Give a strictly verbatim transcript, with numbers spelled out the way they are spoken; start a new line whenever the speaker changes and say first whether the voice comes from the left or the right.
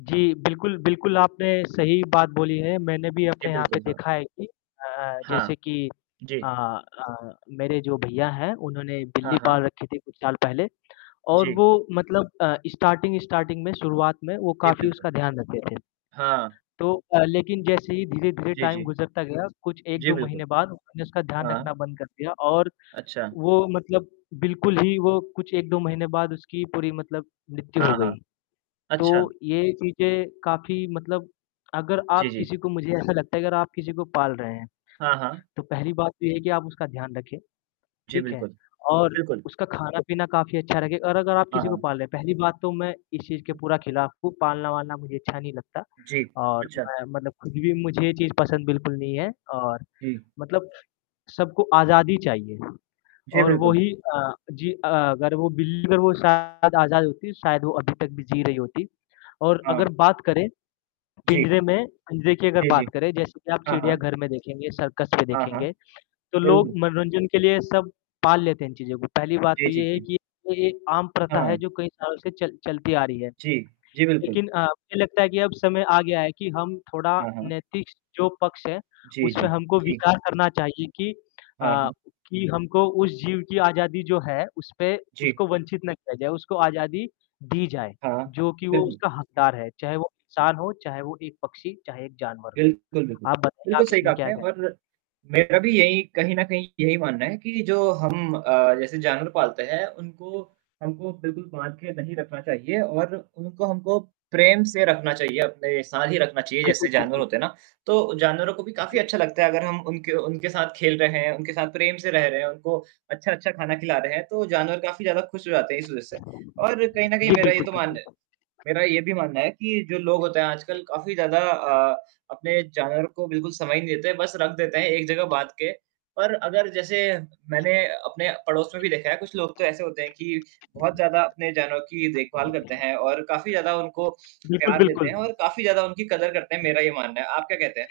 left: जी, बिल्कुल, बिल्कुल, आपने सही बात बोली है, मैंने भी
right: जी,
left: अपने यहाँ पे
right: बिल्कुल, हाँ।
left: देखा है कि अ अ,
right: हाँ।
left: जैसे कि अ
right: जी।
left: अ, मेरे जो भैया हैं, उन्होंने बिल्ली
right: हाँ, हाँ।
left: पाल रखी थी कुछ साल पहले और
right: जी।
left: वो मतलब अ, स्टार्टिंग स्टार्टिंग में शुरुआत में वो
right: जी,
left: काफ़ी
right: बिल्कुल।
left: उसका ध्यान रखते थे।
right: हाँ।
left: तो अ, लेकिन जैसे ही धीरे-धीरे
right: जी,
left: टाइम
right: जी।
left: गुज़रता गया, कुछ एक
right: जी,
left: दो महीने
right: बिल्कुल।
left: बाद उन्होंने उसका ध्यान रखना
right: हाँ।
left: बंद कर दिया और
right: अच्छा।
left: वो मतलब बिल्कुल ही वो कुछ एक दो महीने बाद उसकी पूरी मतलब मृत्यु हो
right: हाँ, हाँ,
left: गई। तो
right: अच्छा।
left: ये चीज़ें काफ़ी मतलब अगर
right: जी,
left: आप
right: जी।
left: किसी को मुझे ऐसा लगता है अगर आप किसी को पाल रहे हैं,
right: हाँ, हाँ।
left: तो पहली बात तो ये है कि आप उसका ध्यान रखें,
right: जी,
left: ठीक है?
right: बिल्कुल।
left: और
right: बिल्कुल।
left: उसका खाना-पीना काफ़ी अच्छा रखें और अगर आप
right: हाँ,
left: किसी को
right: हाँ।
left: पाल रहे, पहली बात तो मैं इस चीज़ के पूरा खिलाफ़ हूँ, पालना-वालना मुझे अच्छा नहीं लगता।
right: जी,
left: और
right: अच्छा।
left: मैं मतलब ख़ुद भी मुझे ये चीज़ पसंद बिल्कुल नहीं है और
right: जी।
left: मतलब सबको आज़ादी चाहिए
right: जी,
left: और वो
right: बिल्कुल।
left: ही अ, जी अ, अगर वो बिल्ली और वो शायद आज़ाद होती तो शायद वो अभी तक भी जी रही होती। और
right: हाँ।
left: अगर बात करें
right: जी।
left: पिंजरे में पिंजरे की अगर
right: जी,
left: बात
right: जी।
left: करें जैसे कि आप
right: हाँ, हाँ।
left: चिड़ियाघर में देखेंगे, सर्कस में
right: हाँ, हाँ।
left: देखेंगे तो लोग
right: बिल्कुल।
left: मनोरंजन के लिए सब पाल लेते हैं इन चीज़ों को। पहली बात
right: जी,
left: तो
right: जी,
left: ये है
right: जी।
left: कि ये एक आम प्रथा है
right: हाँ।
left: जो कई सालों से चल चलती आ रही है।
right: जी। जी, बिल्कुल।
left: लेकिन अ, मुझे लगता है कि अब समय आ गया है कि हम थोड़ा
right: हाँ, हाँ।
left: नैतिक जो पक्ष है,
right: जी,
left: उसपे
right: जी।
left: हमको
right: जी।
left: विचार करना चाहिए कि
right: हाँ,
left: अ,
right: हाँ।
left: कि हमको उस जीव की आज़ादी जो है उसपे
right: जी।
left: उसको वंचित ना किया जाए, उसको आज़ादी दी जाए,
right: हाँ,
left: जो कि वो
right: बिल्कुल।
left: उसका हकदार है। चाहे वो इंसान हो, चाहे वो एक पक्षी, चाहे एक जानवर हो।
right: बिल्कुल, बिल्कुल।
left: आप बताइए
right: बिल्कुल
left: आप
right: सही कहा
left: इसमें क्या
right: आपने
left: कहें
right: और मेरा भी यही कहीं न कहीं यही मानना है कि जो हम अ, जैसे जानवर पालते हैं, उनको हमको बिल्कुल बाँध के नहीं रखना चाहिए और उनको हमको प्रेम से रखना चाहिए, अपने साथ ही रखना चाहिए।
left: बिल्कुल,
right: जैसे जानवर
left: बिल्कुल।
right: होते हैं ना, तो जानवरों को भी काफ़ी
left: [unintelligible]
right: अच्छा लगता है अगर हम उनके उनके साथ खेल रहे हैं, उनके साथ प्रेम से रह रहे हैं, उनको अच्छा-अच्छा खाना खिला रहे हैं, तो जानवर काफ़ी ज़्यादा खुश हो जाते हैं इस वज़ह से। और कहीं न
left: जी,
right: कहीं मेरा ये
left: बिल्कुल,
right: तो
left: बिल्कुल।
right: मान मेरा ये भी मानना है कि जो लोग होते हैं आजकल काफ़ी ज़्यादा अ, अपने जानवर को बिल्कुल समय ही नहीं देते, बस रख देते हैं एक जगह बाँध के। और अगर जैसे मैंने अपने पड़ोस में भी देखा है कुछ लोग तो ऐसे होते हैं कि, बहुत ज़्यादा अपने जानवर की देखभाल करते हैं और काफ़ी ज़्यादा उनको
left: बिल्कुल,
right: प्यार देते हैं
left: बिल्कुल।
right: और काफ़ी ज़्यादा उनकी कदर करते हैं मेरा ये मानना है। आप क्या कहते हैं?
left: जी।